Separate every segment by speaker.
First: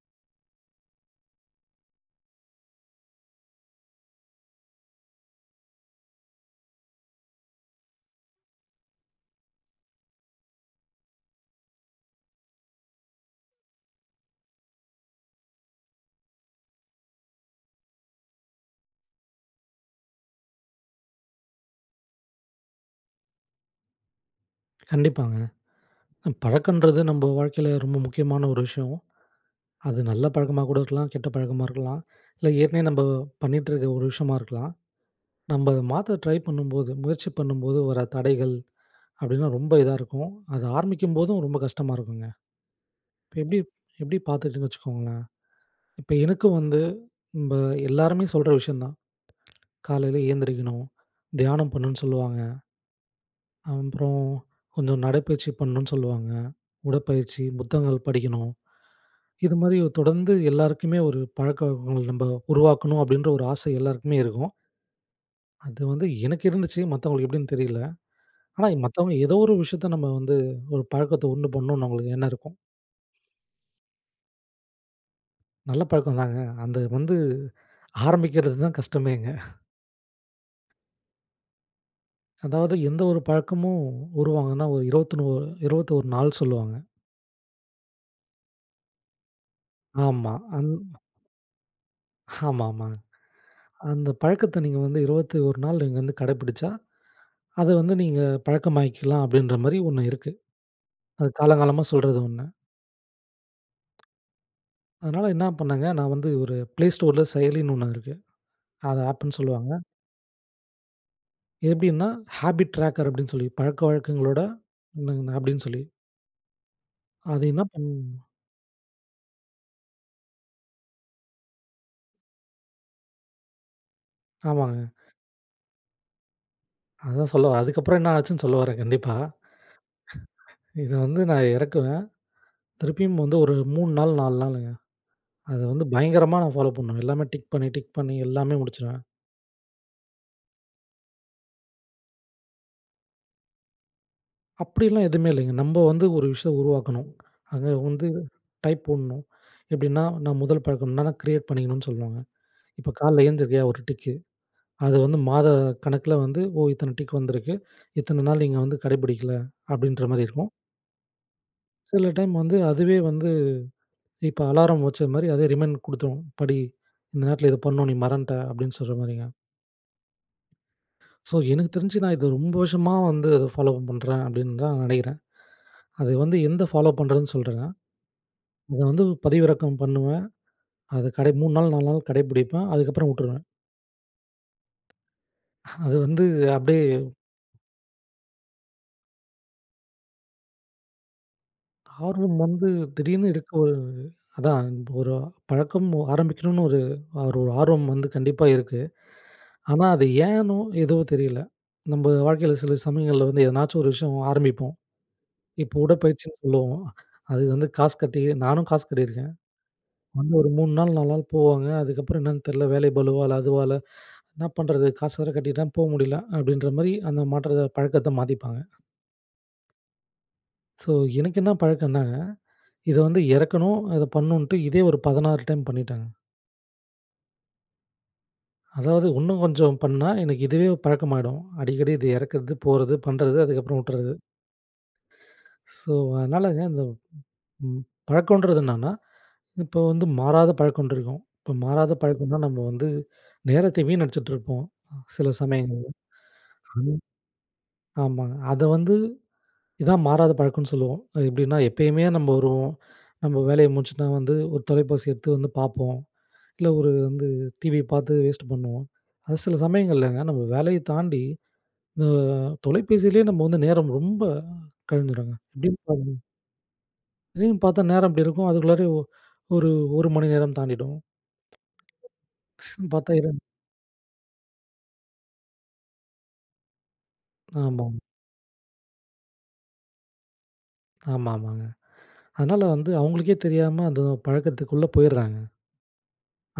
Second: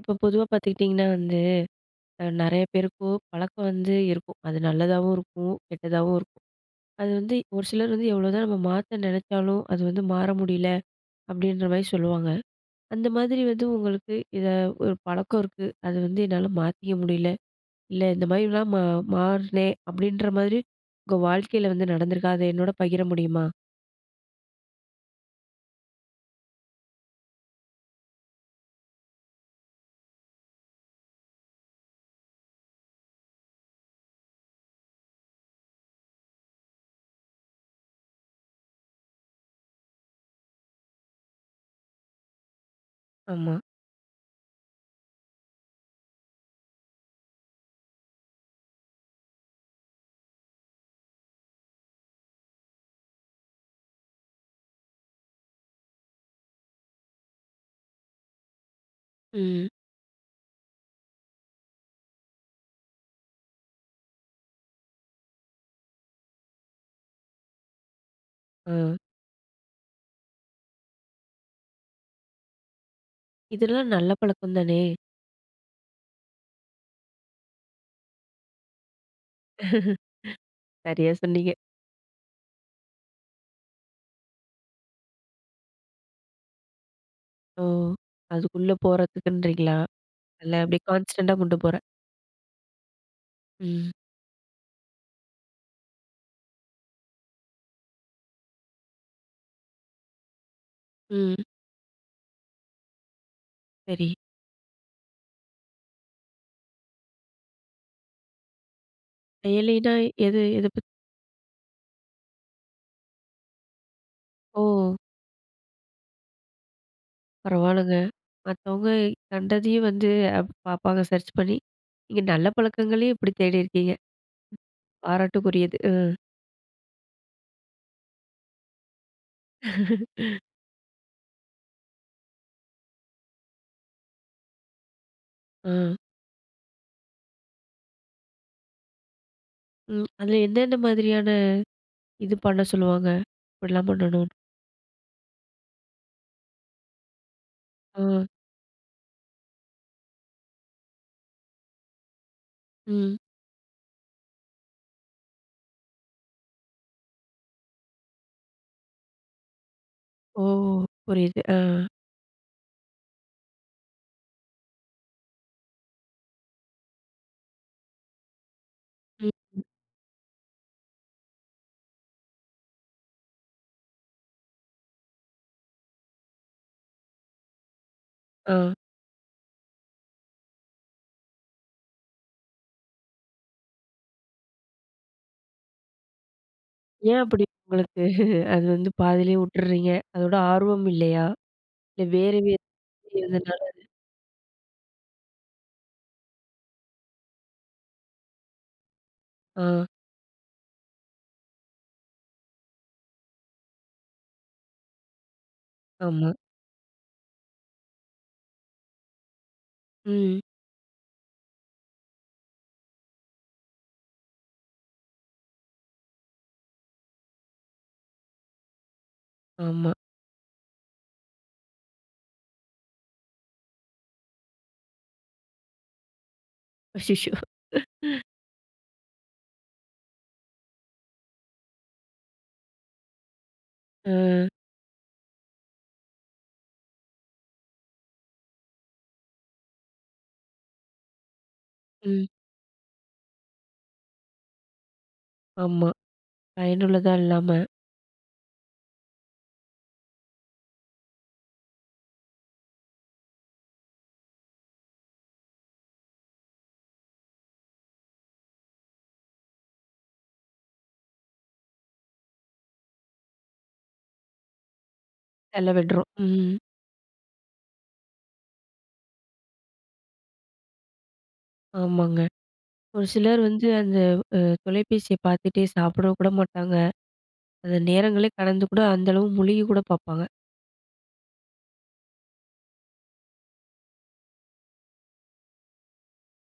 Speaker 1: இப்போ பொதுவா பார்த்துக்கிட்டிங்கன்னா, வந்து அ நிறைய பேருக்கும் பழக்கம் வந்து இருக்கும். அது நல்லதாவும் இருக்கும். கெட்டதாவும் இருக்கும். அது வந்து ஒரு சிலர் வந்து எவ்ளோதான் நம்ம மாத்த நினைச்சாலும், அது வந்து மாற முடியல அப்படின்ற மாரி சொல்லுவாங்க. அந்த மாதிரி வந்து உங்களுக்கு இத ஒரு பழக்கம் இருக்கு. அது வந்து என்னால மாத்திக்க முடியல. இல்ல இந்த மாதிரிலாம் மா மாறுனேன், அப்படின்ற மாதிரி உங்க வாழ்க்கையில வந்து நடந்திருக்கா? அத என்னோட பகிர முடியுமா?
Speaker 2: கண்டிப்பாங்க. அ பழக்கன்றது நம்ம வாழ்க்கையில ரொம்ப முக்கியமான ஒரு விஷயம். அது நல்ல பழக்கமா கூட இருக்கலாம். கெட்ட பழக்கமா இருக்கலாம். இல்ல ஏற்கனவே நம்ம பண்ணிகிட்டு இருக்க ஒரு விஷயமா இருக்கலாம். நம்ம அத மாத்த ட்ரை பண்ணும்போது முயற்சி பண்ணும்போது, வர தடைகள் அப்படினா ரொம்ப இதா இருக்கும். அது ஆரம்பிக்கும்போதும், ரொம்ப கஷ்டமா இருக்குங்க. இப்போ
Speaker 1: ஆமா.
Speaker 2: எப்படி எப்படி பார்த்துக்கிட்டேன்னு வச்சுக்கோங்களேன். இப்ப எனக்கும் வந்து, இப்ப எல்லாருமே சொல்ற விஷயம் தான். காலையில ஏந்திரிக்கணும், தியானம் பண்ணணும்னு சொல்லுவாங்க. அப்புறம் கொஞ்சம் நடைப்பயிற்சி பண்ணணுன்னு சொல்லுவாங்க. உடற்பயிற்சி, புத்தகங்கள் படிக்கணும்,
Speaker 1: ம்.
Speaker 2: இதுமாதிரி தொடர்ந்து எல்லாருக்குமே ஒரு பழக்கவழக்கங்கள், நம்ப உருவாக்கணும் அப்படின்ற ஒரு ஆசை எல்லோருக்குமே இருக்கும். அது வந்து எனக்கு இருந்துச்சு, மத்தவங்களுக்கு எப்படின்னு தெரியல. ஆனா
Speaker 1: அ.
Speaker 2: மத்தவங்க ஏதோ ஒரு விஷயத்த நம்ம வந்து ஒரு பழக்கத்தை உண்டு பண்ணணும்னு அவங்களுக்கு எண்ணம் இருக்கும்.
Speaker 1: இதெல்லாம் நல்ல பழக்கம் தானே.
Speaker 2: நல்ல பழக்கம்தாங்க. அந்த வந்து ஆரம்பிக்கிறதுதான் கஷ்டமேங்க.
Speaker 1: சரியா சொன்னீங்க.
Speaker 2: அதாவது எந்த ஒரு பழக்கமும் உருவாகணும்னா ஒரு இருவத்தினோ 21 நாள் சொல்லுவாங்க.
Speaker 1: ஓ! அதுக்குள்ள போறத்துக்குன்றீங்களா.
Speaker 2: ஆமா.
Speaker 1: இல்லை
Speaker 2: அந்
Speaker 1: அப்படியே கான்ஸ்டன்ட்டா கொண்டு போறேன்.
Speaker 2: ஆமா, ஆமா,
Speaker 1: ம்.
Speaker 2: அந்த பழக்கத்தை நீங்க வந்து 21 நாள் நீங்க வந்து கடைப்பிடிச்சா, அதை வந்து நீங்க பழக்கமாக்கிக்கலாம் அப்படின்ற மாரி ஒண்ணு இருக்கு. அது
Speaker 1: ம்.
Speaker 2: காலம் காலமா சொல்றது ஒண்ணு.
Speaker 1: சரி.
Speaker 2: அதனால என்னா பண்ணேங்க, நான் வந்து ஒரு play storeல செயலின்னு ஒண்ணு இருக்கு. அத ஆப்புன்னு சொல்லுவாங்க.
Speaker 1: எலினா எது? எத பத்
Speaker 2: எப்படின்னா ஹாபிட் ட்ரேக்கர் அப்படின்னு சொல்லி, பழக்கவழக்கங்களோட
Speaker 1: ஓ!
Speaker 2: [unintelligible] அப்படின்னு சொல்லி. அது என்னா
Speaker 1: பரவால்லங்க.
Speaker 2: பண்ணும்.
Speaker 1: மத்தவங்க கண்டதையும் வந்து அப் பார்ப்பாங்க சர்ச் பண்ணி. நீங்க நல்ல பழக்கங்களையும் இப்படி தேடியிருக்கீங்க.
Speaker 2: ஆமாங்க.
Speaker 1: பாராட்டுக்குரியது. ம்.
Speaker 2: அதான் சொல்ல வரேன். அதுக்கப்பறம் என்ன ஆச்சுன்னு சொல்ல வரேன் கண்டிப்பா. இதை வந்து நான் இறக்குவேன், திருப்பியும் வந்து ஒரு 3 நாள் 4 நாளுங்க. அதை வந்து
Speaker 1: அ.
Speaker 2: பயங்கரமா நான் ஃபாலோ பண்ணுவேன். எல்லாமே டிக் பண்ணி, டிக் பண்ணி எல்லாமே முடிச்சுருவேன்.
Speaker 1: ம். அதில எந்தெந்த மாதிரியான இது பண்ண சொல்லுவாங்க? இப்படிலாம் பண்ணணும்னு.
Speaker 2: அப்படிலாம் எதுவுமே இல்லைங்க. நம்ப வந்து ஒரு விஷயம் உருவாக்கணும். அங்கே வந்து
Speaker 1: அ.
Speaker 2: டைப் போடணும். எப்படின்னா நான் முதல் பழக்கம்னா நான் கிரியேட் பண்ணிக்கணும்னு சொல்லுவாங்க. இப்போ
Speaker 1: ம்.
Speaker 2: காலில எழுந்தருக்கையா ஒரு டிக்கு. அது வந்து மாத கணக்கில வந்து, ஓ! இத்தன டிக் வந்திருக்கு இத்தன நாள் நீங்க வந்து கடை பிடிக்கல, அப்படின்ற மாரி
Speaker 1: ஓ!
Speaker 2: இருக்கும்.
Speaker 1: புரியுது அ.
Speaker 2: சில டைம் வந்து, அதுவே வந்து இப்போ அலாரம் வச்சது மாரி, அதே ரிமைண்ட் கொடுத்துடும். படி இந்த நேரத்தில இத பண்ணணும். நீ மறந்துட்ட அப்படின்னு சொல்ற மாரிங்க.
Speaker 1: ம். ம்.
Speaker 2: ஸோ எனக்கு தெரிஞ்சு நான் இதை ரொம்ப வருஷமா வந்து அதை ஃபாலோ பண்ணுறேன் அப்படின்னு தான் நினைக்கிறேன். அது வந்து எந்த ஃபாலோ பண்ணுறதுன்னு சொல்றேங்க!
Speaker 1: ஆ.
Speaker 2: அத வந்து பதிவிறக்கம் பண்ணுவேன். அத கடை 3 நாள், 4 நாள் கடைப்பிடிப்பேன். அதுக்கப்புறம் வுட்டுருவேன். அது வந்து அப்படியே
Speaker 1: ஏன் அப்படி உங்களுக்கு, அது வந்து பாதியிலேயே உட்டறீங்க? அதோட ஆர்வம் இல்லையா இல்ல,
Speaker 2: ஆர்வம்
Speaker 1: வேறு வேறு
Speaker 2: வந்து திடீர்னு இருக்கு,
Speaker 1: எதனால?
Speaker 2: ஒரு அதான் ஒரு பழக்கம் ஆரம்பிக்கணும்னு ஒரு ஒரு ஒரு ஆர்வம் வந்து கண்டிப்பா இருக்கு. ஆனா
Speaker 1: ஆ.
Speaker 2: அது ஏன்னோ எதுவோ தெரியல. நம்ம வாழ்க்கையில சில சமயங்கள்ல வந்து எதனாச்சும் ஒரு விஷயம் ஆரம்பிப்போம். இப்போ
Speaker 1: ஆமா.
Speaker 2: உடற்பயிற்சின்னு சொல்லுவோம். அதுக்கு வந்து காசு கட்டி நானும் காசு கட்டியிருக்கேன். வந்து
Speaker 1: ம்.
Speaker 2: ஒரு 3 நாள், 4 நாள் போவாங்க, அதுக்கப்புறம் என்னன்னு தெரியல, வேலை பளுவா இல்ல அதுவ இல்ல என்ன பண்ணுறது? காசு வேற கட்டிட்டேன் போ முடியல! அப்படின்ற மாரி அந்த மாற்றத்தை பழக்கத்த மாத்திப்பாங்க.
Speaker 1: ஆமா.
Speaker 2: ஸோ, எனக்கு இன்ன பழக்கன்னா, இத வந்து இறக்கணும், அத பண்ணணுன்ட்டு, இதே ஒரு 16 டைம் பண்ணிட்டேங்க.
Speaker 1: அச்சிச்சோ!
Speaker 2: அதாவது இன்னும் கொஞ்சம் பண்ணா எனக்கு இதுவே பழக்கமாயிடும். அடிக்கடி இத இறக்கறது, போறது பண்றது அதுக்கப்புறம் உட்டுறது.
Speaker 1: அ.
Speaker 2: ஸோ, அதனாலங்க அந்த ம் பழக்கம்ன்றது என்னன்னா, இப்போ வந்து மாறாத பழக்க ஒன்றிருக்கும். இப்போ மாறாத
Speaker 1: ம்.
Speaker 2: பழக்கம்னா நம்ம வந்து நேரத்தை வினடிச்சுட்டு இருப்போம் சில
Speaker 1: ஆமா.
Speaker 2: சமயங்கள்ல அந்
Speaker 1: பயனுள்ளதா இல்லாம.
Speaker 2: ஆமாங்க. அத வந்து இதான் மாறாத பழக்கன்னு சொல்லுவோம். அது எப்படின்னா எப்பயுமே நம்ம வருவோம், நம்ம வேலையை முடிச்சுட்டா வந்து ஒரு தொலைபேசி எடுத்து வந்து பார்ப்போம். இல்ல ஒரு வந்து டிவி பார்த்து வேஸ்ட்டு பண்ணுவோம். அது சில சமயங்கள்லங்க, நம்ம வேலைய தாண்டி அ தொலைபேசிலே நம்ம வந்து நேரம் ரொம்ப கழிஞ்சிடும்ங்க. எப்படின்னு
Speaker 1: செலவிட்றோம்.
Speaker 2: பாத்தீங்கனா
Speaker 1: ம்.
Speaker 2: திடீர்னு பார்த்தா நேரம் இப்படி இருக்கும் அதுக்குள்ளாரே ஒ ஒரு, 1 மணி நேரம் தாண்டிடும்.
Speaker 1: ஆமாங்க. ஒரு
Speaker 2: பாத்தா இரண்
Speaker 1: சிலர் வந்து அந்த அ தொலைபேசிய பார்த்துட்டே சாப்பிட கூட மாட்டாங்க, அந்த
Speaker 2: ஆமாம்.
Speaker 1: நேரங்களே கடந்து கூட அந்த அளவு முழுகி கூட பார்ப்பாங்க.
Speaker 2: ஆமா, ஆமாங்க. அதனால வந்து அவங்களுக்கே தெரியாம, அந்த பழக்கத்துக்குள்ள போயிறாங்க.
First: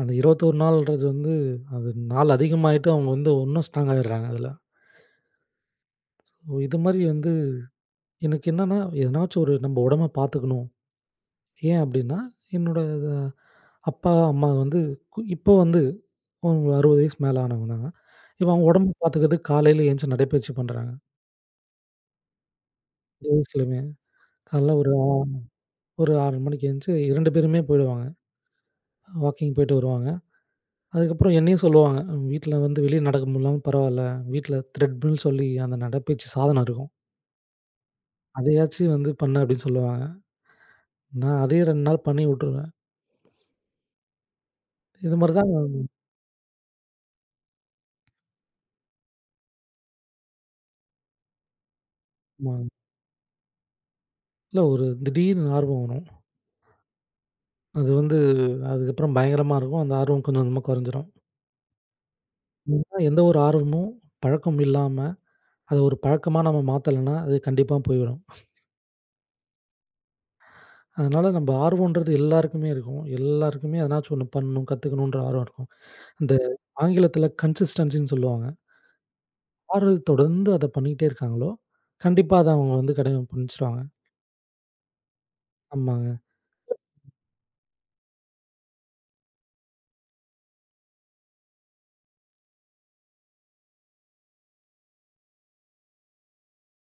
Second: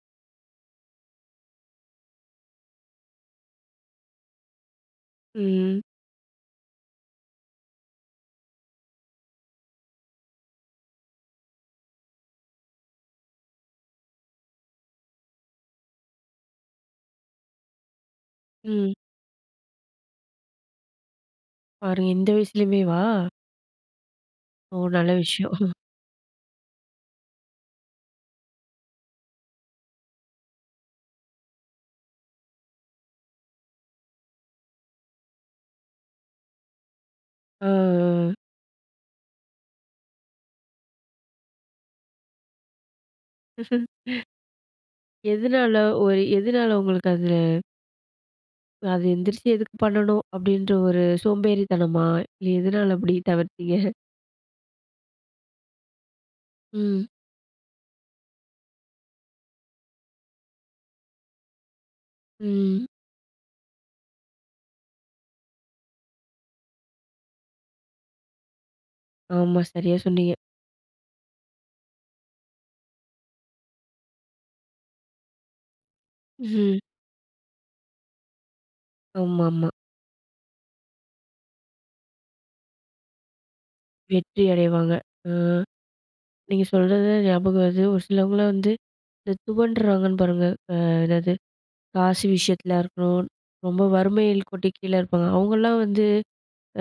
Speaker 2: அந்த 21 நாள்ன்றது வந்து, அது நாள் அதிகமாகிட்டு அவங்க வந்து இன்னும் ஸ்ட்ராங் ஆகிடுறாங்க அதில.
Speaker 1: ம்.
Speaker 2: ம். இது மாரி வந்து, எனக்கு என்னன்னா எதனாச்சும் ஒரு நம்ம உடம்ப பார்த்துக்கணும். ஏன் அப்படின்னா, என்னோட வ அப்பா, அம்மா வந்து இப்போ வந்து உ 60 வயசுக்கு மேல ஆனவங்க தாங்க. இப்ப அவங்க
Speaker 1: ம்.
Speaker 2: உடம்ப பார்த்துக்கறதுக்கு, காலையில எந்துருச்சி நடைப்பயிற்சி பண்ணுறாங்க.
Speaker 1: பாருங்க, இந்த வயசுலயுமேவா?
Speaker 2: இந்த வயஸ்லமே காலைல
Speaker 1: ஓ!
Speaker 2: ஒரு ஆ
Speaker 1: நல்ல விஷயம்.
Speaker 2: ஒரு 6 மணிக்கு எந்திச்சி 2 பேருமே போயிடுவாங்க. வாக்கிங் போய்ட்டு வருவாங்க. அதுக்கப்புறம் என்னையும் சொல்லுவாங்க. அ வீட்டில வந்து வெளிய நடக்க முடியல்லனாலும் பரவால்ல. வீட்டில த்ரெட்மில் சொல்லி அந்த நடைப்பயிற்சி சாதனம் இருக்கும்.
Speaker 1: ஆ, ஆ.
Speaker 2: அதையாச்சும் வந்து பண்ணு அப்படின்னு சொல்லுவாங்க. நான் அதையும் 2 நாள் பண்ணி விட்டுருவேன். இது மாரி தான்.
Speaker 1: எதுனால? ஒரு எதுனால உங்களுக்கு அதில அது எந்திரிச்சி எதுக்கு பண்ணணும், அப்படின்ற ஒரு சோம்பேறித்தனமா? இல்ல
Speaker 2: ஆமாங்
Speaker 1: எதுனால அப்படி தவிர்த்திங்க?
Speaker 2: இல்ல, ஒரு திடீர்னு ஆர்வம் வரும்.
Speaker 1: ம்.
Speaker 2: அது வந்து அதுக்கப்புறம் பயங்கரமா இருக்கும். அந்த ஆர்வம் கொஞ்சம் கொஞ்சமா குறைஞ்சிரும்.
Speaker 1: ம்.
Speaker 2: ஏன்னா, எந்த ஒரு ஆர்வமும் பழக்கம் இல்லாம, அதை ஒரு பழக்கமா நம்ம மாத்தலைன்னா அது கண்டிப்பா போய்ரும்.
Speaker 1: ஆமா. சரியா சொன்னீங்க.
Speaker 2: அதனால நம்ம ஆர்வோன்றது எல்லாருக்குமே இருக்கும். எல்லோருக்குமே எதனாச்சும் ஒண்ணு பண்ணணும். கத்துக்கணும்ன்ற ஆர்வம் இருக்கும். இந்த
Speaker 1: ம்.
Speaker 2: ஆங்கிலத்தில கன்சிஸ்டன்சின்னு சொல்லுவாங்க.
Speaker 1: ஆமாமா.
Speaker 2: யாரு தொடர்ந்து அத பண்ணீட்டே இருக்காங்களோ, கண்டிப்பா அத அவங்க வந்து கடை புடுச்சுடுவாங்க.
Speaker 1: வெற்றி அடைவாங்க. அ.
Speaker 2: ஆமாங்க.
Speaker 1: நீங்க சொல்றது ஞாபகம் வருது. ஒரு சிலவங்களலாம் வந்து இந்த துவண்டுறாங்கன்னு பாருங்க. அ எதாவது, காசு விஷயத்திலயா இருக்கணும், ரொம்ப வறுமையில் கோட்டின் கீழ இருப்பாங்க. அவங்கலாம் வந்து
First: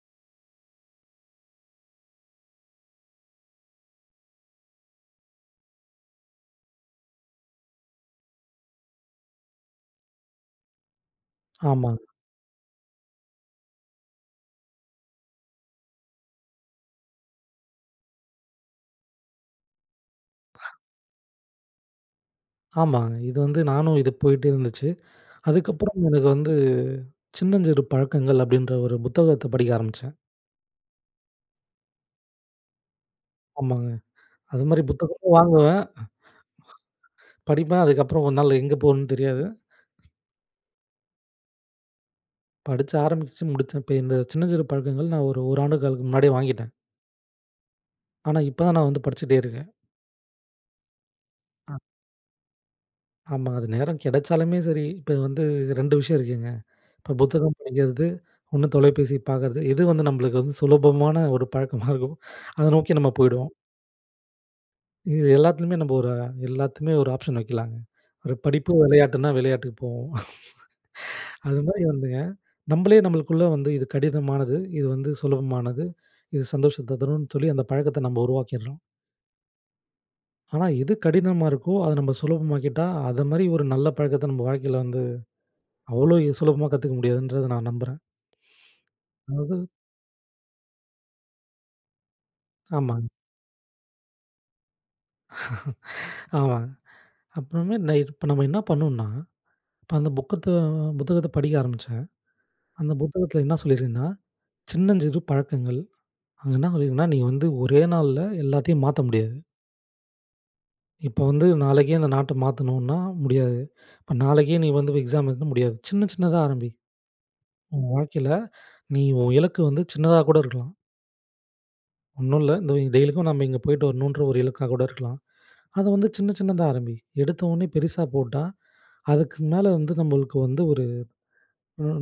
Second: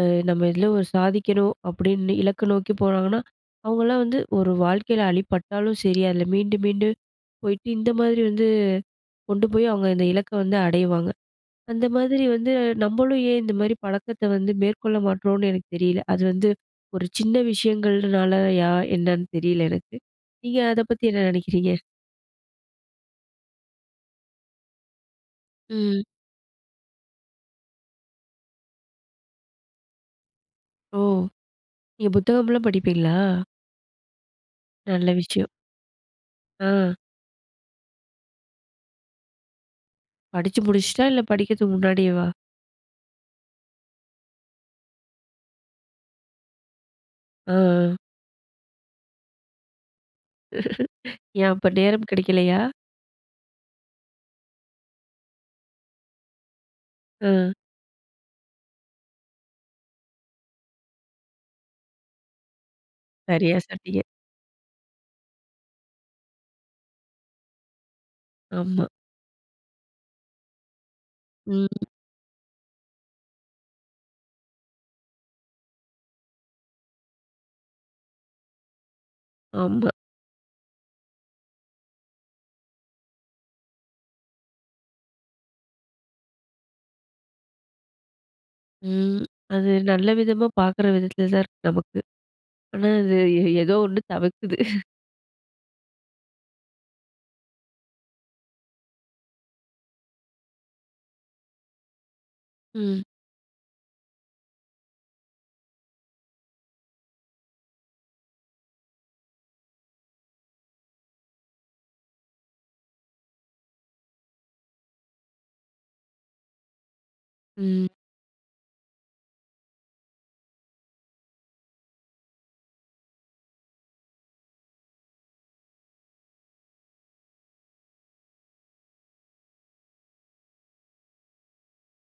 Speaker 1: அ நம்ம இதில ஒரு சாதிக்கணும் அப்படின்னு இலக்க நோக்கி போறாங்கன்னா, அவங்களலாம் வந்து ஒரு வாழ்க்கையில அடிபட்டாலும் சரி, அதில மீண்டு மீண்டு போயிட்டு இந்த மாதிரி வந்து கொண்டு போய் அவங்க இந்த இலக்க வந்து அடைவாங்க. அந்த
Speaker 2: ஆமாங்க.
Speaker 1: மாதிரி வந்து நம்மளும் ஏன் இந்த மாதிரி பழக்கத்த வந்து மேற்கொள்ள மாட்றோம்னு எனக்கு தெரியல. அது வந்து ஒரு சின்ன விஷயங்கள்னாலயா, என்னன்னு தெரியல எனக்கு. நீங்க அதை பத்தி என்ன நினைக்கறீங்க?
Speaker 2: ஆமாங்க. இது வந்து நானும் இது போய்ட்டே இருந்துச்சு.
Speaker 1: ம்.
Speaker 2: அதுக்கப்புறம் எனக்கு வந்து. சின்னஞ்சிறு பழக்கங்கள் அப்டின்ற ஒரு புத்தகத்த படிக்க ஆரம்பிச்சேன்.
Speaker 1: ஓ! நீங்க புத்தகம்லாம் படிப்பீங்களா?
Speaker 2: ஆமாங்க. அது மாரி
Speaker 1: நல்ல
Speaker 2: புத்தகமும்
Speaker 1: விஷயம்.
Speaker 2: வாங்குவேன்.
Speaker 1: ஆ.
Speaker 2: படிப்பேன். அதுக்கப்புறம் ஒரு நாள்ல எங்க போகணும் தெரியாது.
Speaker 1: படிச்சு முடிச்சுட்டா, இல்ல படிக்கிறதுக்கு முன்னாடியேவா?
Speaker 2: படிச்சு, ஆரம்பிச்சுச்சு முடிச்சிருப்பேன். இப்ப இந்த சின்னஞ்சிறு பழக்கங்கள், நான் ஒரு 1 ஆண்டு காலத்துக்கு முன்னாடியே வாங்கிட்டேன்.
Speaker 1: ஆ, ஆ.
Speaker 2: ஆனா, இப்ப தான் நான் வந்து படிச்சிட்டே இருக்கேன்.
Speaker 1: ஏன் அப்ப
Speaker 2: அ.
Speaker 1: நேரம் கிடைக்கலையா?
Speaker 2: ஆமா. அது நேரம் கிடைச்சாலுமே சரி. இப்ப இது வந்து 2 விஷயம் இருக்குங்க. இப்ப
Speaker 1: அ.
Speaker 2: புத்தகம் படிக்கிறது, 1 தொலைபேசி பாக்கறது. எது வந்து நம்மளுக்கு வந்து சுலபமான ஒரு பழக்கமா இருக்கும். அதை நோக்கி நம்ம போயிடுவோம்
Speaker 1: சரியா சொன்னீங்க.
Speaker 2: இது எல்லாத்துலயுமே நம்ம ஒரு அ எல்லாத்துலையுமே ஒரு ஆப்ஷன் வைக்கலாங்க. ஒரு படிப்பு,
Speaker 1: ஆமா.
Speaker 2: விளையாட்டுன்னா, விளையாட்டுக்கு போவோம். அது மாரி
Speaker 1: ம்.
Speaker 2: வந்துங்க, நம்மளே நம்மளுக்குள்ள வந்து இது கடினமானது, இது வந்து சுலபமானது, இது சந்தோஷத்த தருன்னு சொல்லி அந்த பழக்கத்த நம்ம உருவாக்கிறோம்.
Speaker 1: ஆமா.
Speaker 2: ஆனா, எது கடினமா இருக்கோ அத நம்ம சுலபமாக்கிட்டா, அத மாரி ஒரு நல்ல பழக்கத்த நம்ம வாழ்க்கையில வந்து அவ்ளோ சுலபமா கத்துக்க முடியாதுன்றத நான் நம்புறன்.
Speaker 1: ம்.
Speaker 2: அதாவது,
Speaker 1: அது நல்ல விதமா பார்க்குற விதத்துல தான் இருக்கு நமக்கு. ஆனா,
Speaker 2: ஆமாங்க.
Speaker 1: அது ஏதோ ஒண்ணு தவிர்க்குது.
Speaker 2: ஆமாங்க. அப்புறமே நான் இர் இப்ப நம்ம என்ன பண்ணணுண்னா, இப்ப அந்த புக்கத்தோ புத்தகத்தை படிக்க ஆரம்பிச்சேன். அந்த
Speaker 1: ம்.
Speaker 2: புத்தகத்தில என்ன சொல்லியிருக்குன்னா? சின்னஞ்சிறு பழக்கங்கள். அங்க என்ன சொல்லியிருக்குன்னா, நீங்க வந்து ஒரே நாள்ல எல்லாத்தையும் மாத்த முடியாது. இப்போ வந்து நாளைக்கே அந்த நாட்டை மாத்தணுன்னா முடியாது. இப்போ நாளைக்கே நீ வந்து எக்ஸாம் எழுதனுனா முடியாது. சின்ன சின்னதா ஆரம்பி.
Speaker 1: ம்.
Speaker 2: உன் வாழ்க்கையில நீ உன் இலக்கு வந்து சின்னதா கூட இருக்கலாம். ஒண்ணும் இல்ல, இந்த டெய்லிக்கும் நம்ம இங்கே போய்ட்டு வரணுன்ற ஒரு இலக்கா கூட இருக்கலாம். அதை வந்து சின்ன சின்னதா ஆரம்பி. எடுத்த உடனே பெருசா போட்டா, அதுக்கு மேல வந்து நம்மளுக்கு வந்து ஒரு,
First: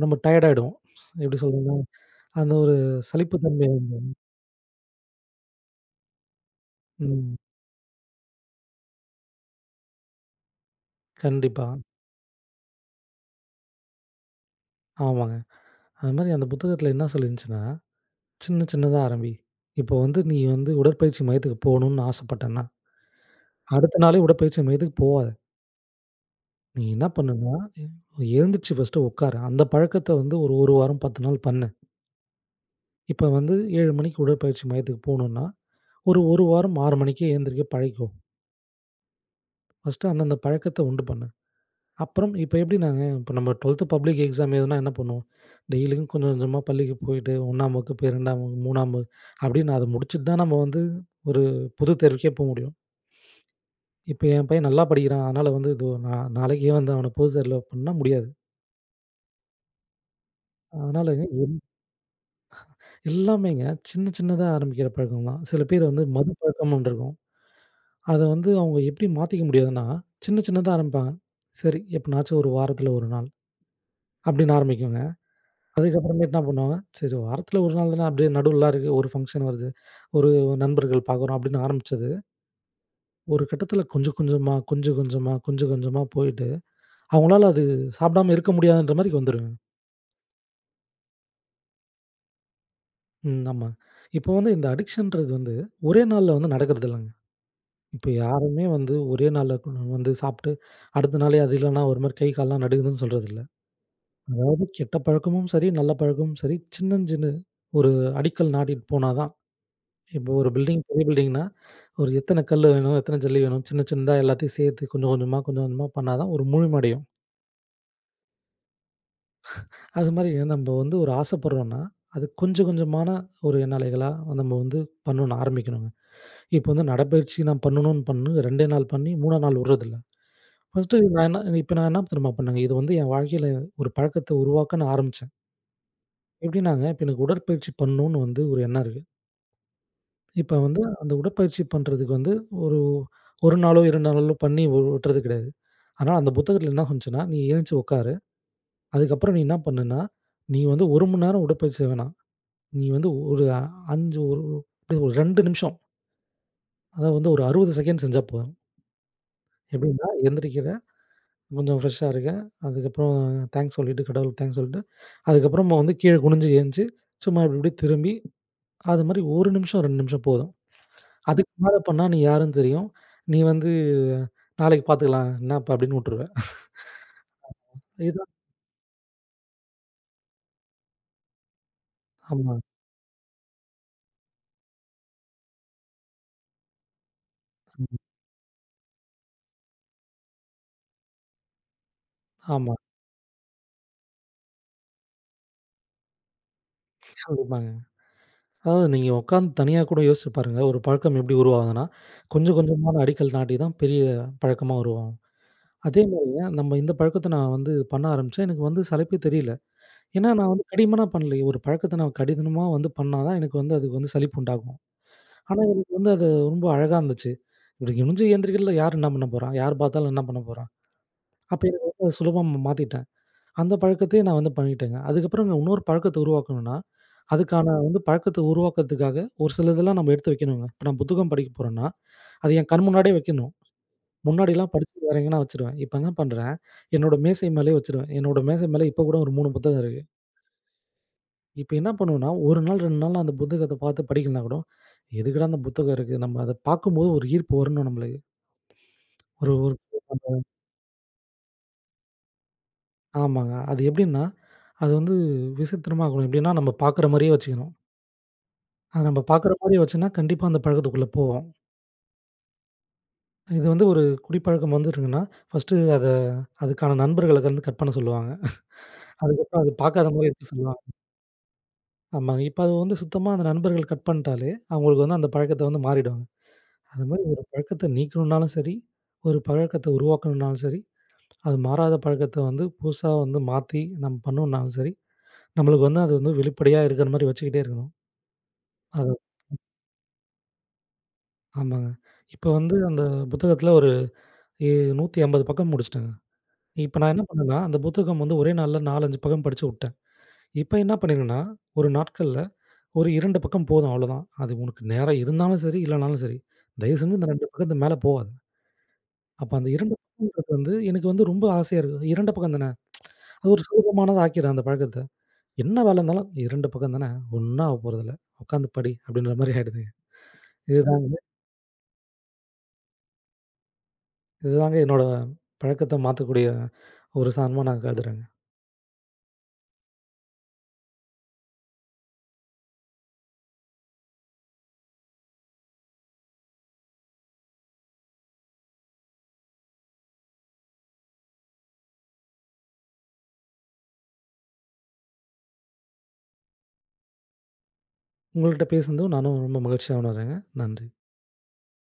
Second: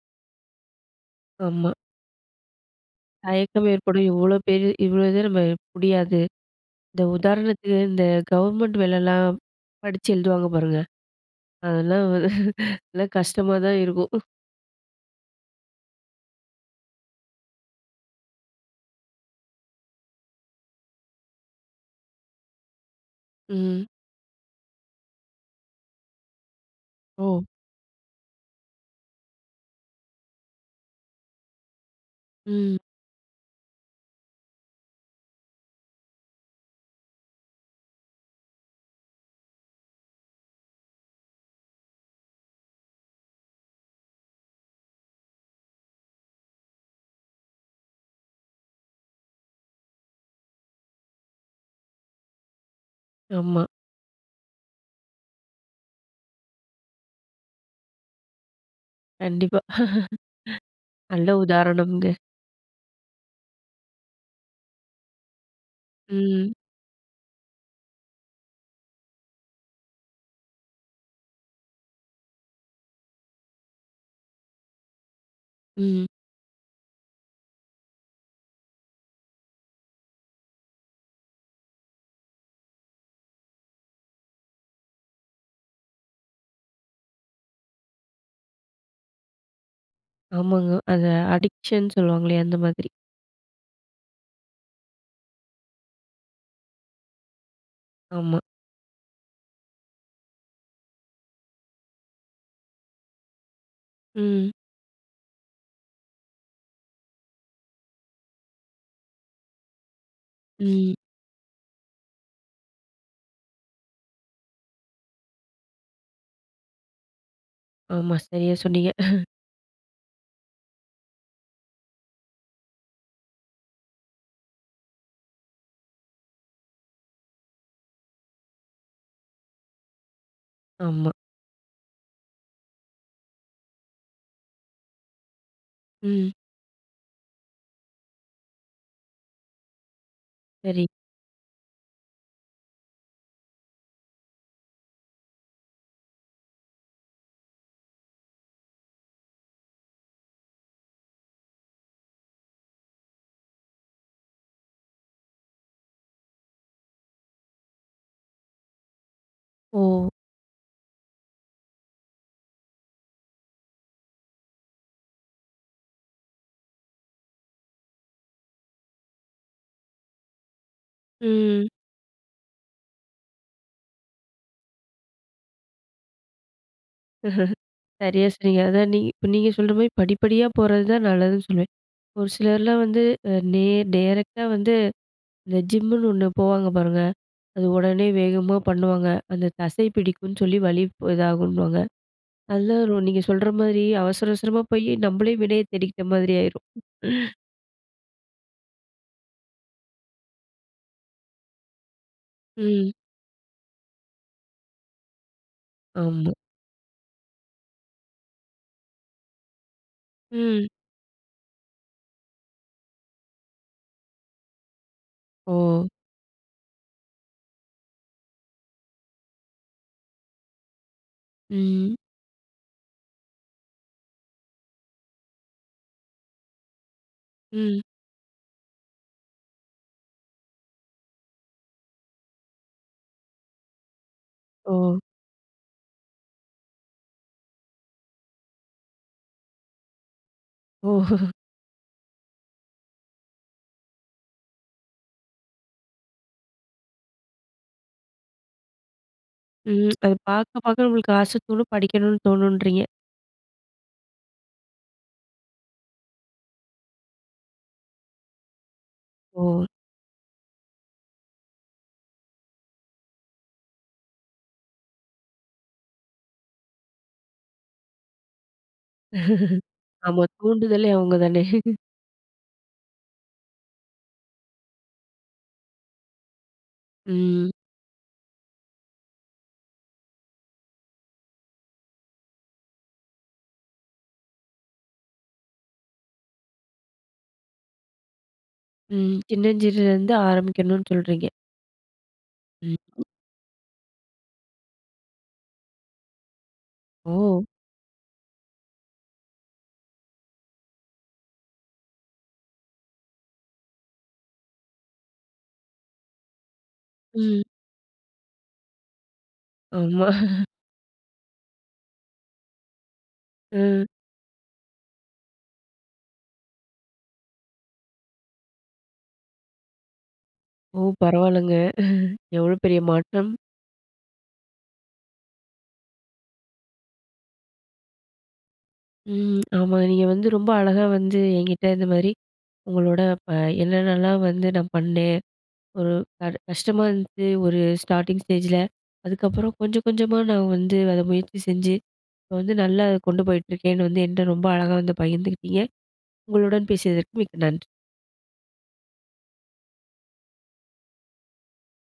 Speaker 2: நம்ம டயர்டாயிடுவோம். எப்பிடி
Speaker 1: ஆமா.
Speaker 2: சொல்றதுன்னா? அந்த ஒரு சலிப்பு தன்மை
Speaker 1: தயக்கம் ஏற்படும்.
Speaker 2: வந்துரும்.
Speaker 1: இவ்ளோ பேர் இவ்ளோ இது, நம்ம முடியாது. இந்த
Speaker 2: ம்.
Speaker 1: உதாரணத்துக்கு இந்த கவர்மெண்ட் வேலைலாம், படிச்சு எழுதுவாங்க பாருங்க!
Speaker 2: கண்டிப்பா.
Speaker 1: அதெல்லாம் வ நல்ல கஷ்டமா தான் இருக்கும்.
Speaker 2: ஆமாங்க. அது மாதிரி அந்த புத்தகத்தில என்ன சொல்லியிருந்துச்சுன்னா, சின்ன சின்னதா ஆரம்பி. இப்போ வந்து நீ வந்து உடற்பயிற்சி மையத்துக்கு போணுன்னு ஆசைப்பட்டன்னா,
Speaker 1: ம்.
Speaker 2: அடுத்த நாளே உடற்பயிற்சி மையத்துக்கு போவாத. நீ என்ன
Speaker 1: ஓ!
Speaker 2: பண்ணுனா, எ எழுந்துருச்சு ஃபஸ்ட்டு உக்காரு. அந்த பழக்கத்த வந்து ஒரு ஒரு வாரம் 10 நாள் பண்ணு.
Speaker 1: ம்.
Speaker 2: இப்ப வந்து 7 மணிக்கு உடற்பயிற்சி மையத்துக்கு போணும்னா, ஒரு ஒரு வாரம் 6 மணிக்கே எழுந்திரிக்க பழகிக்கோ. ஃபர்ஸ்ட்டு அந்தந்த பழக்கத்த உண்டு பண்ணு. அப்புறம் இப்போ எப்படி நாங்க, இப்போ நம்ம ட்வெல்த் பப்ளிக் எக்ஸாம் எழுதினா என்ன பண்ணுவோம். டெய்லியும் கொஞ்சம் கொஞ்சமா பள்ளிக்கு போயிட்டு 1 வகுப்பு, 2 வகுப்பு, 3 வகுப்பு அப்படின்னு, அத முடிச்சிட்டு தான் நம்ம வந்து ஒரு பொது தேர்வுக்கே போ முடியும்.
Speaker 1: ஆமா.
Speaker 2: இப்போ என் பையன் நல்லா படிக்கிறான் அதனால வந்து இது நா நாளைக்கே வந்து அவன பொது தேர்வுல பண்ண முடியாது.
Speaker 1: கண்டிப்பா.
Speaker 2: அதனால
Speaker 1: நல்ல
Speaker 2: இது.
Speaker 1: உதாரணம்ங்க.
Speaker 2: [unintelligible] எல்லாமேங்க, சின்ன சின்னதா ஆரம்பிக்கிற பழக்கம் தான். சில பேர் வந்து மது
Speaker 1: ம்.
Speaker 2: பழக்கம்ன்னு ஒன்று இருக்கும். அதை வந்து அவங்க எப்படி மாத்திக்க முடியாதுன்னா, சின்ன சின்னதா ஆரம்பிப்பாங்க. சரி எப்பனாச்சும் ஒரு வாரத்தில ஒரு நாள் அப்படின்னு ஆரம்பிக்குங்க.
Speaker 1: ம்.
Speaker 2: அதுக்கப்புறமேட்டு என்ன பண்ணுவாங்க, சரி வாரத்தில ஒரு நாள் தானே, அப்படியே நடுவுலலாம் இருக்கு ஒரு ஃபங்ஷன் வருது, ஒரு நண்பர்கள் பார்க்குறோம் அப்படின்னு ஆரம்பிச்சது. ஒரு கட்டத்தில, கொஞ்சம் கொஞ்சமா, கொஞ்சம் கொஞ்சமா, கொஞ்சம் கொஞ்சமா போயிட்டு அவங்களால அது சாப்பிடாம இருக்க முடியாதுன்ற மாதிரிக்க வந்துருங்க.
Speaker 1: ஆமாங்க. அதை அடிக்ஷன் சொல்லுவாங்களே, அந்த மாதிரி.
Speaker 2: ம், ஆமா. இப்போ வந்து இந்த அடிக்ஷன்றது வந்து, ஒரே நாள்ல வந்து நடக்குறதில்லங்க. இப்ப
Speaker 1: ஆமா.
Speaker 2: யாருமே வந்து ஒரே நாள்ல கொ ம் வந்து சாப்ட்டு, அடுத்த நாளே அது இல்லன்னா ஒரு மாரி கை, கால்லாம் நடுங்குதுன்னு சொல்றதில்ல.
Speaker 1: ம்.
Speaker 2: அதாவது, கெட்ட பழக்கமும் சரி, நல்ல பழக்கமும் சரி சின்னஞ், சின்ன ஒரு அடிக்கல் நாட்டிட்டு போனா தான். இப்போ ஒரு பில்டிங்
Speaker 1: ம்.
Speaker 2: பெரிய பில்டிங்னா, ஒரு எத்தன கல்லு வேணும்? எத்தன ஜல்லி வேணும்? சின்ன, சின்னதா எல்லாத்தையும் சேர்த்து, கொஞ்சம் கொஞ்சமா, கொஞ்சம் கொஞ்சமா பண்ணா தான், ஒரு முழுமை அடையும்.
Speaker 1: ஆமா, சரியா சொன்னீங்க.
Speaker 2: அதுமாரி, நம்ப வந்து ஒரு ஆசப்படுறோன்னா, அது கொஞ்சம், கொஞ்சமான ஒரு எண்ணலைகளா, நம்ம வந்து பண்ணனும், ஆரம்பிக்கணுங்க. இப்ப வந்து, நடைப்பயிற்சி நான் பண்ணணும்னு பண்ணி, 2 நாள் பண்ணி, 3 நாள் வுடுறதில்ல. ஃபஸ்ட்டு
Speaker 1: ஆமா.
Speaker 2: நான் என்ன, இப்ப நான் என்ன தெரியுமா பண்ணேங்க? இது வந்து என் வாழ்க்கைல, ஒரு பழக்கத்த உருவாக்க நான் ஆரம்பிச்சேன்.
Speaker 1: ம்.
Speaker 2: எப்டின்னாங்க, இப்ப எனக்கு உடற்பயிற்சி பண்ணுன்னு வந்து, ஒரு எண்ணம் இருக்கு. இப்ப வந்து,
Speaker 1: சரி.
Speaker 2: அந்த உடற்பயிற்சி பண்றதுக்கு வந்து ஒரு, 1 நாளோ, 2 நாளோல பண்ணி வு உட்றது கிடையாது. ஆனா அந்த புத்தகத்துல என்ன வந்துச்சுன்னா, நீ எழுந்ச்சு உட்காரு. அதுக்கப்புறம் நீ என்ன பண்ணுன்னா, நீ வந்து 1 மணி நேரம் உடற்பயிற்சி செய்ய வேணாம். நீ வந்து ஒரு அ 5 ஒரு அப்படியே ஒரு 2 நிமிஷம். அதாவது வந்து, ஒரு 60 செகண்ட்ஸ் செஞ்சா போதும்.. எப்படின்னா,
Speaker 1: ஓ!
Speaker 2: எந்திரிக்கிறேன். கொஞ்சம் ஃப்ரெஷ்ஷா இருக்கேன். அதுக்கப்புறம் அ, தேங்க்ஸ் சொல்லிட்டு, கடவுளுக்கு தேங்க்ஸ் சொல்லிட்டு, அதுக்கப்புறமா வந்து, கீழே குனிஞ்சி எந்திச்சு, சும்மா இப்படிப்படி திரும்பி, அதுமாரி 1 நிமிஷம், 2 நிமிஷம் போதும். அதுக்கு
Speaker 1: ம்.
Speaker 2: மேல பண்ணா, நீ யாருன்னு தெரியும். நீ வந்து, நாளைக்கு பார்த்துக்கலாம், என்ன இப்ப அப்படின்னு உட்டுருவ. ஆமா. இதான்
Speaker 1: .சரியா சொன்னீங்க. அதான் நீ இப்ப நீங்க சொல்ற மாரி, படிப்படியா போறது தான் நல்லதுன்னு சொல்வேன். ஒரு
Speaker 2: ஆமா.
Speaker 1: சிலர்லாம் வந்து அ, நேர் டேரக்ட்டா வந்து, இந்த ஜிம்முனு 1 போவாங்க பாருங்க, அது
Speaker 2: [unintelligible]
Speaker 1: உடனே வேகமா பண்ணுவாங்க. அந்த தசை பிடிக்கும்னு சொல்லி வலிப் இதாகும்ன்னுவாங்க. நல்லா
Speaker 2: ஆமா.
Speaker 1: அதுவும், நீங்க சொல்ற மாதிரி அவசர, அவசரமா போயி, நம்மளே வினைய தேடிக்கிட்ட மாதிரி ஆயிரும்..
Speaker 2: கண்டிப்பாங்க. அதான், நீங்க உட்காந்து தனியா கூட யோசிச்சு பாருங்க. ஒரு பழக்கம் எப்படி உருவாகுதுன்னா, கொஞ்சம்,
Speaker 1: ம்.
Speaker 2: கொஞ்சமான அடிக்கல் நாட்டி தான், பெரிய பழக்கமா உருவாகும்.
Speaker 1: ஆமா.
Speaker 2: அதேமாரிங்க, நம்ம இந்த பழக்கத்த நான் வந்து, பண்ண ஆரம்பிச்சேன், எனக்கு வந்து சலிப்பே தெரியல. ஏன்னா, நான் வந்து
Speaker 1: ம்.
Speaker 2: கடிமனா பண்லையே. ஒரு பழக்கத்த நான் கடிதனமா வந்து பண்ணா தான் எனக்கு வந்து, அதுக்கு வந்து சலிப்பு உண்டாகும். ஆனா,
Speaker 1: ஓ!
Speaker 2: எனக்கு வந்து அது, ரொம்ப அழகா இருந்துச்சு. இப்படி குனிஞ்சு எந்திரிக்றதுல, யாரு என்ன பண்ண போறா? யாரு பார்த்தாலும், என்ன பண்ண போறான்? அப்ப எனக்கு
Speaker 1: ம்.
Speaker 2: ரொம்ப, சுலபம் ம மாத்திட்டேன். அந்த பழக்கத்தையே நான் வந்து பழகிட்டேங்க. அதுக்கப்றம் நான், இன்னொரு பழக்கத்த உருவாக்கணுன்னா, அதுக்கான
Speaker 1: ம்.
Speaker 2: வந்து பழக்கத்த உருவாக்குறதுக்காக, ஒரு சிலதெல்லாம் நம்ம எடுத்து வைக்கணுங்க. இப்ப நான் புத்தகம் படிக்க போறேன்னா, அது என் கண் முன்னாடியே வைக்கணும்.. முன்னாடிலாம்
Speaker 1: ஓ!
Speaker 2: படிச்சிட்டு, வேறெங்கன்னா வச்சுருவேன். இப்ப என்ன பண்றேன், என்னோட மேசை மேலேயே வச்சுருவேன். என்னோட மேசை மேல இப்பக்கூட, ஒரு 3 புத்தகம் இருக்கு.
Speaker 1: ஓஹோஹ!
Speaker 2: இப்ப என்ன பண்ணுவோண்னா, 1 நாள், 2 நாள்ல அந்த புத்தகத்தப் பார்த்து படிக்கலனாகூட, எதுக்குடா அந்த புத்தகம் இருக்கு. நம்ம அத பார்க்கும்போது ஒரு ஈர்ப்பு வரணும் நம்மளுக்கு. ஒரு
Speaker 1: ம்.
Speaker 2: ஊருக்கு
Speaker 1: அது
Speaker 2: நம்ப
Speaker 1: பார்க்க பார்க்க உங்களுக்கு ஆசை தோணும், படிக்கணுனு தோணுன்றீங்க.
Speaker 2: ஆமாங்க. அது எப்படின்னா, அது வந்து விசித்திரமா இருக்கும். எப்பிடின்னா, நம்ம பார்க்குறமாரியே வச்சுக்கணும். அது நம்ம
Speaker 1: ஓ!
Speaker 2: பார்க்கிறமாரி வச்சுன்னா, கண்டிப்பா அந்த பழக்கத்துக்குள்ள போவோம். இது வந்து ஒரு குடிப்பழக்கம் வந்துருக்குன்னா, 1டு அத அதுக்கான நண்பர்கள வந்து கட் பண்ண சொல்லுவாங்க. அதுக்கப்புறம் அது பாக்காத
Speaker 1: ஆமா.
Speaker 2: மாரி எடுத்து சொல்லுவாங்க.
Speaker 1: தூண்டுதலே அவுங்க தானே.
Speaker 2: ஆமாங்க. இப்ப அது வந்து சுத்தமா அந்த நண்பர்கள் கட் பண்ட்டாலே, அவுங்களுக்கு வந்து அந்த பழக்கத்த வந்து மாறிடுவாங்க. அதுமாரி ஒரு
Speaker 1: ம்.
Speaker 2: பழக்கத்த நீக்கணுனாலும் சரி, ஒரு பழக்கத்த உருவாக்கணும்னாலும் சரி, அது மாறாத பழக்கத்த வந்து புதுசா வந்து மாத்தி நம்ம பண்ணணும்னாலும் சரி, நம்மளுக்கு வந்து அது வந்து வெளிப்படையா இருக்கிறமாரி வச்சுக்கிட்டே இருக்கணும். அது
Speaker 1: ம். சின்னஞ்சிறுல இருந்து ஆரம்பிக்கணுன்னு சொல்றீங்க.
Speaker 2: ஆமாங்க. இப்போ வந்து
Speaker 1: ம்.
Speaker 2: அந்த புத்தகத்தில ஒரு எ 150 பக்கம் முடிச்சிட்டங்க. இப்ப நான் என்ன
Speaker 1: ஓ!
Speaker 2: பண்ணேண்னா, அந்த புத்தகம் வந்து ஒரே நாள்ல 4, 5 பக்கம் படுச்சு விட்டேன். இப்போ என்ன பண்ணியிருங்கன்னா, ஒரு நாட்கள்ல ஒரு 2 பக்கம் போதும் அவ்ளோதான். அது உனக்கு நேரம் இருந்தாலும் சரி, இல்லனாலும் சரி. தயவுசெஞ்சு இந்த
Speaker 1: ம்.
Speaker 2: 2 பக்கத்துக்கு மேலே போவாது. அப்ப அந்த 2
Speaker 1: ஆமா.
Speaker 2: பக்கம்ன்றது வந்து, எனக்கு வந்து ரொம்ப ஆசையா இருக்குது. 2 பக்கம் தான, அது ஒரு
Speaker 1: ம்.
Speaker 2: சுலபமானத ஆக்கிர்லாம் அந்த பழக்கத்த. என்ன வேல இருந்தாலும் 2 பக்கம் தானே! ஒண்ணும் ஆக போறதில்ல, உட்காந்து படி அப்பிடின்றமாரி ஆயிடுதுங்க.
Speaker 1: ஓ!
Speaker 2: இதுதான் வந்து
Speaker 1: பரவாயில்லங்க. எவ்வளோ பெரிய மாற்றம்!
Speaker 2: இதுதாங்க என்னோட பழக்கத்தை மாத்தக்கூடிய ஒரு சாதனமா நான் கருதுகிறேங்க.
Speaker 1: ம். ஆமா. நீங்க வந்து ரொம்ப அழகா வந்து எங்கிட்ட இந்தமாரி உங்களோட ப என்னென்னலாம் வந்து நான் பண்ணேன், ஒரு க கஷ்டமா இருந்து, ஒரு ஸ்டார்ட்டிங் ஸ்டேஜில. அதுக்கப்பறம் கொஞ்ச கொஞ்சமா நான் வந்து அத முயற்சி செஞ்சு, இப்ப வந்து நல்லா அதை கொண்டு போயிட்டுருக்கேன்னு வந்து, என்ட்ட ரொம்ப அழகா வந்து பகிர்ந்துகிட்டீங்க. உங்களுடன் பேசியதற்கு மிக்க நன்றி.
Speaker 2: உங்கள்ட்ட பேசினதும் நானும் ரொம்ப மகிழ்ச்சியா உணர்றேங்க. நன்றி.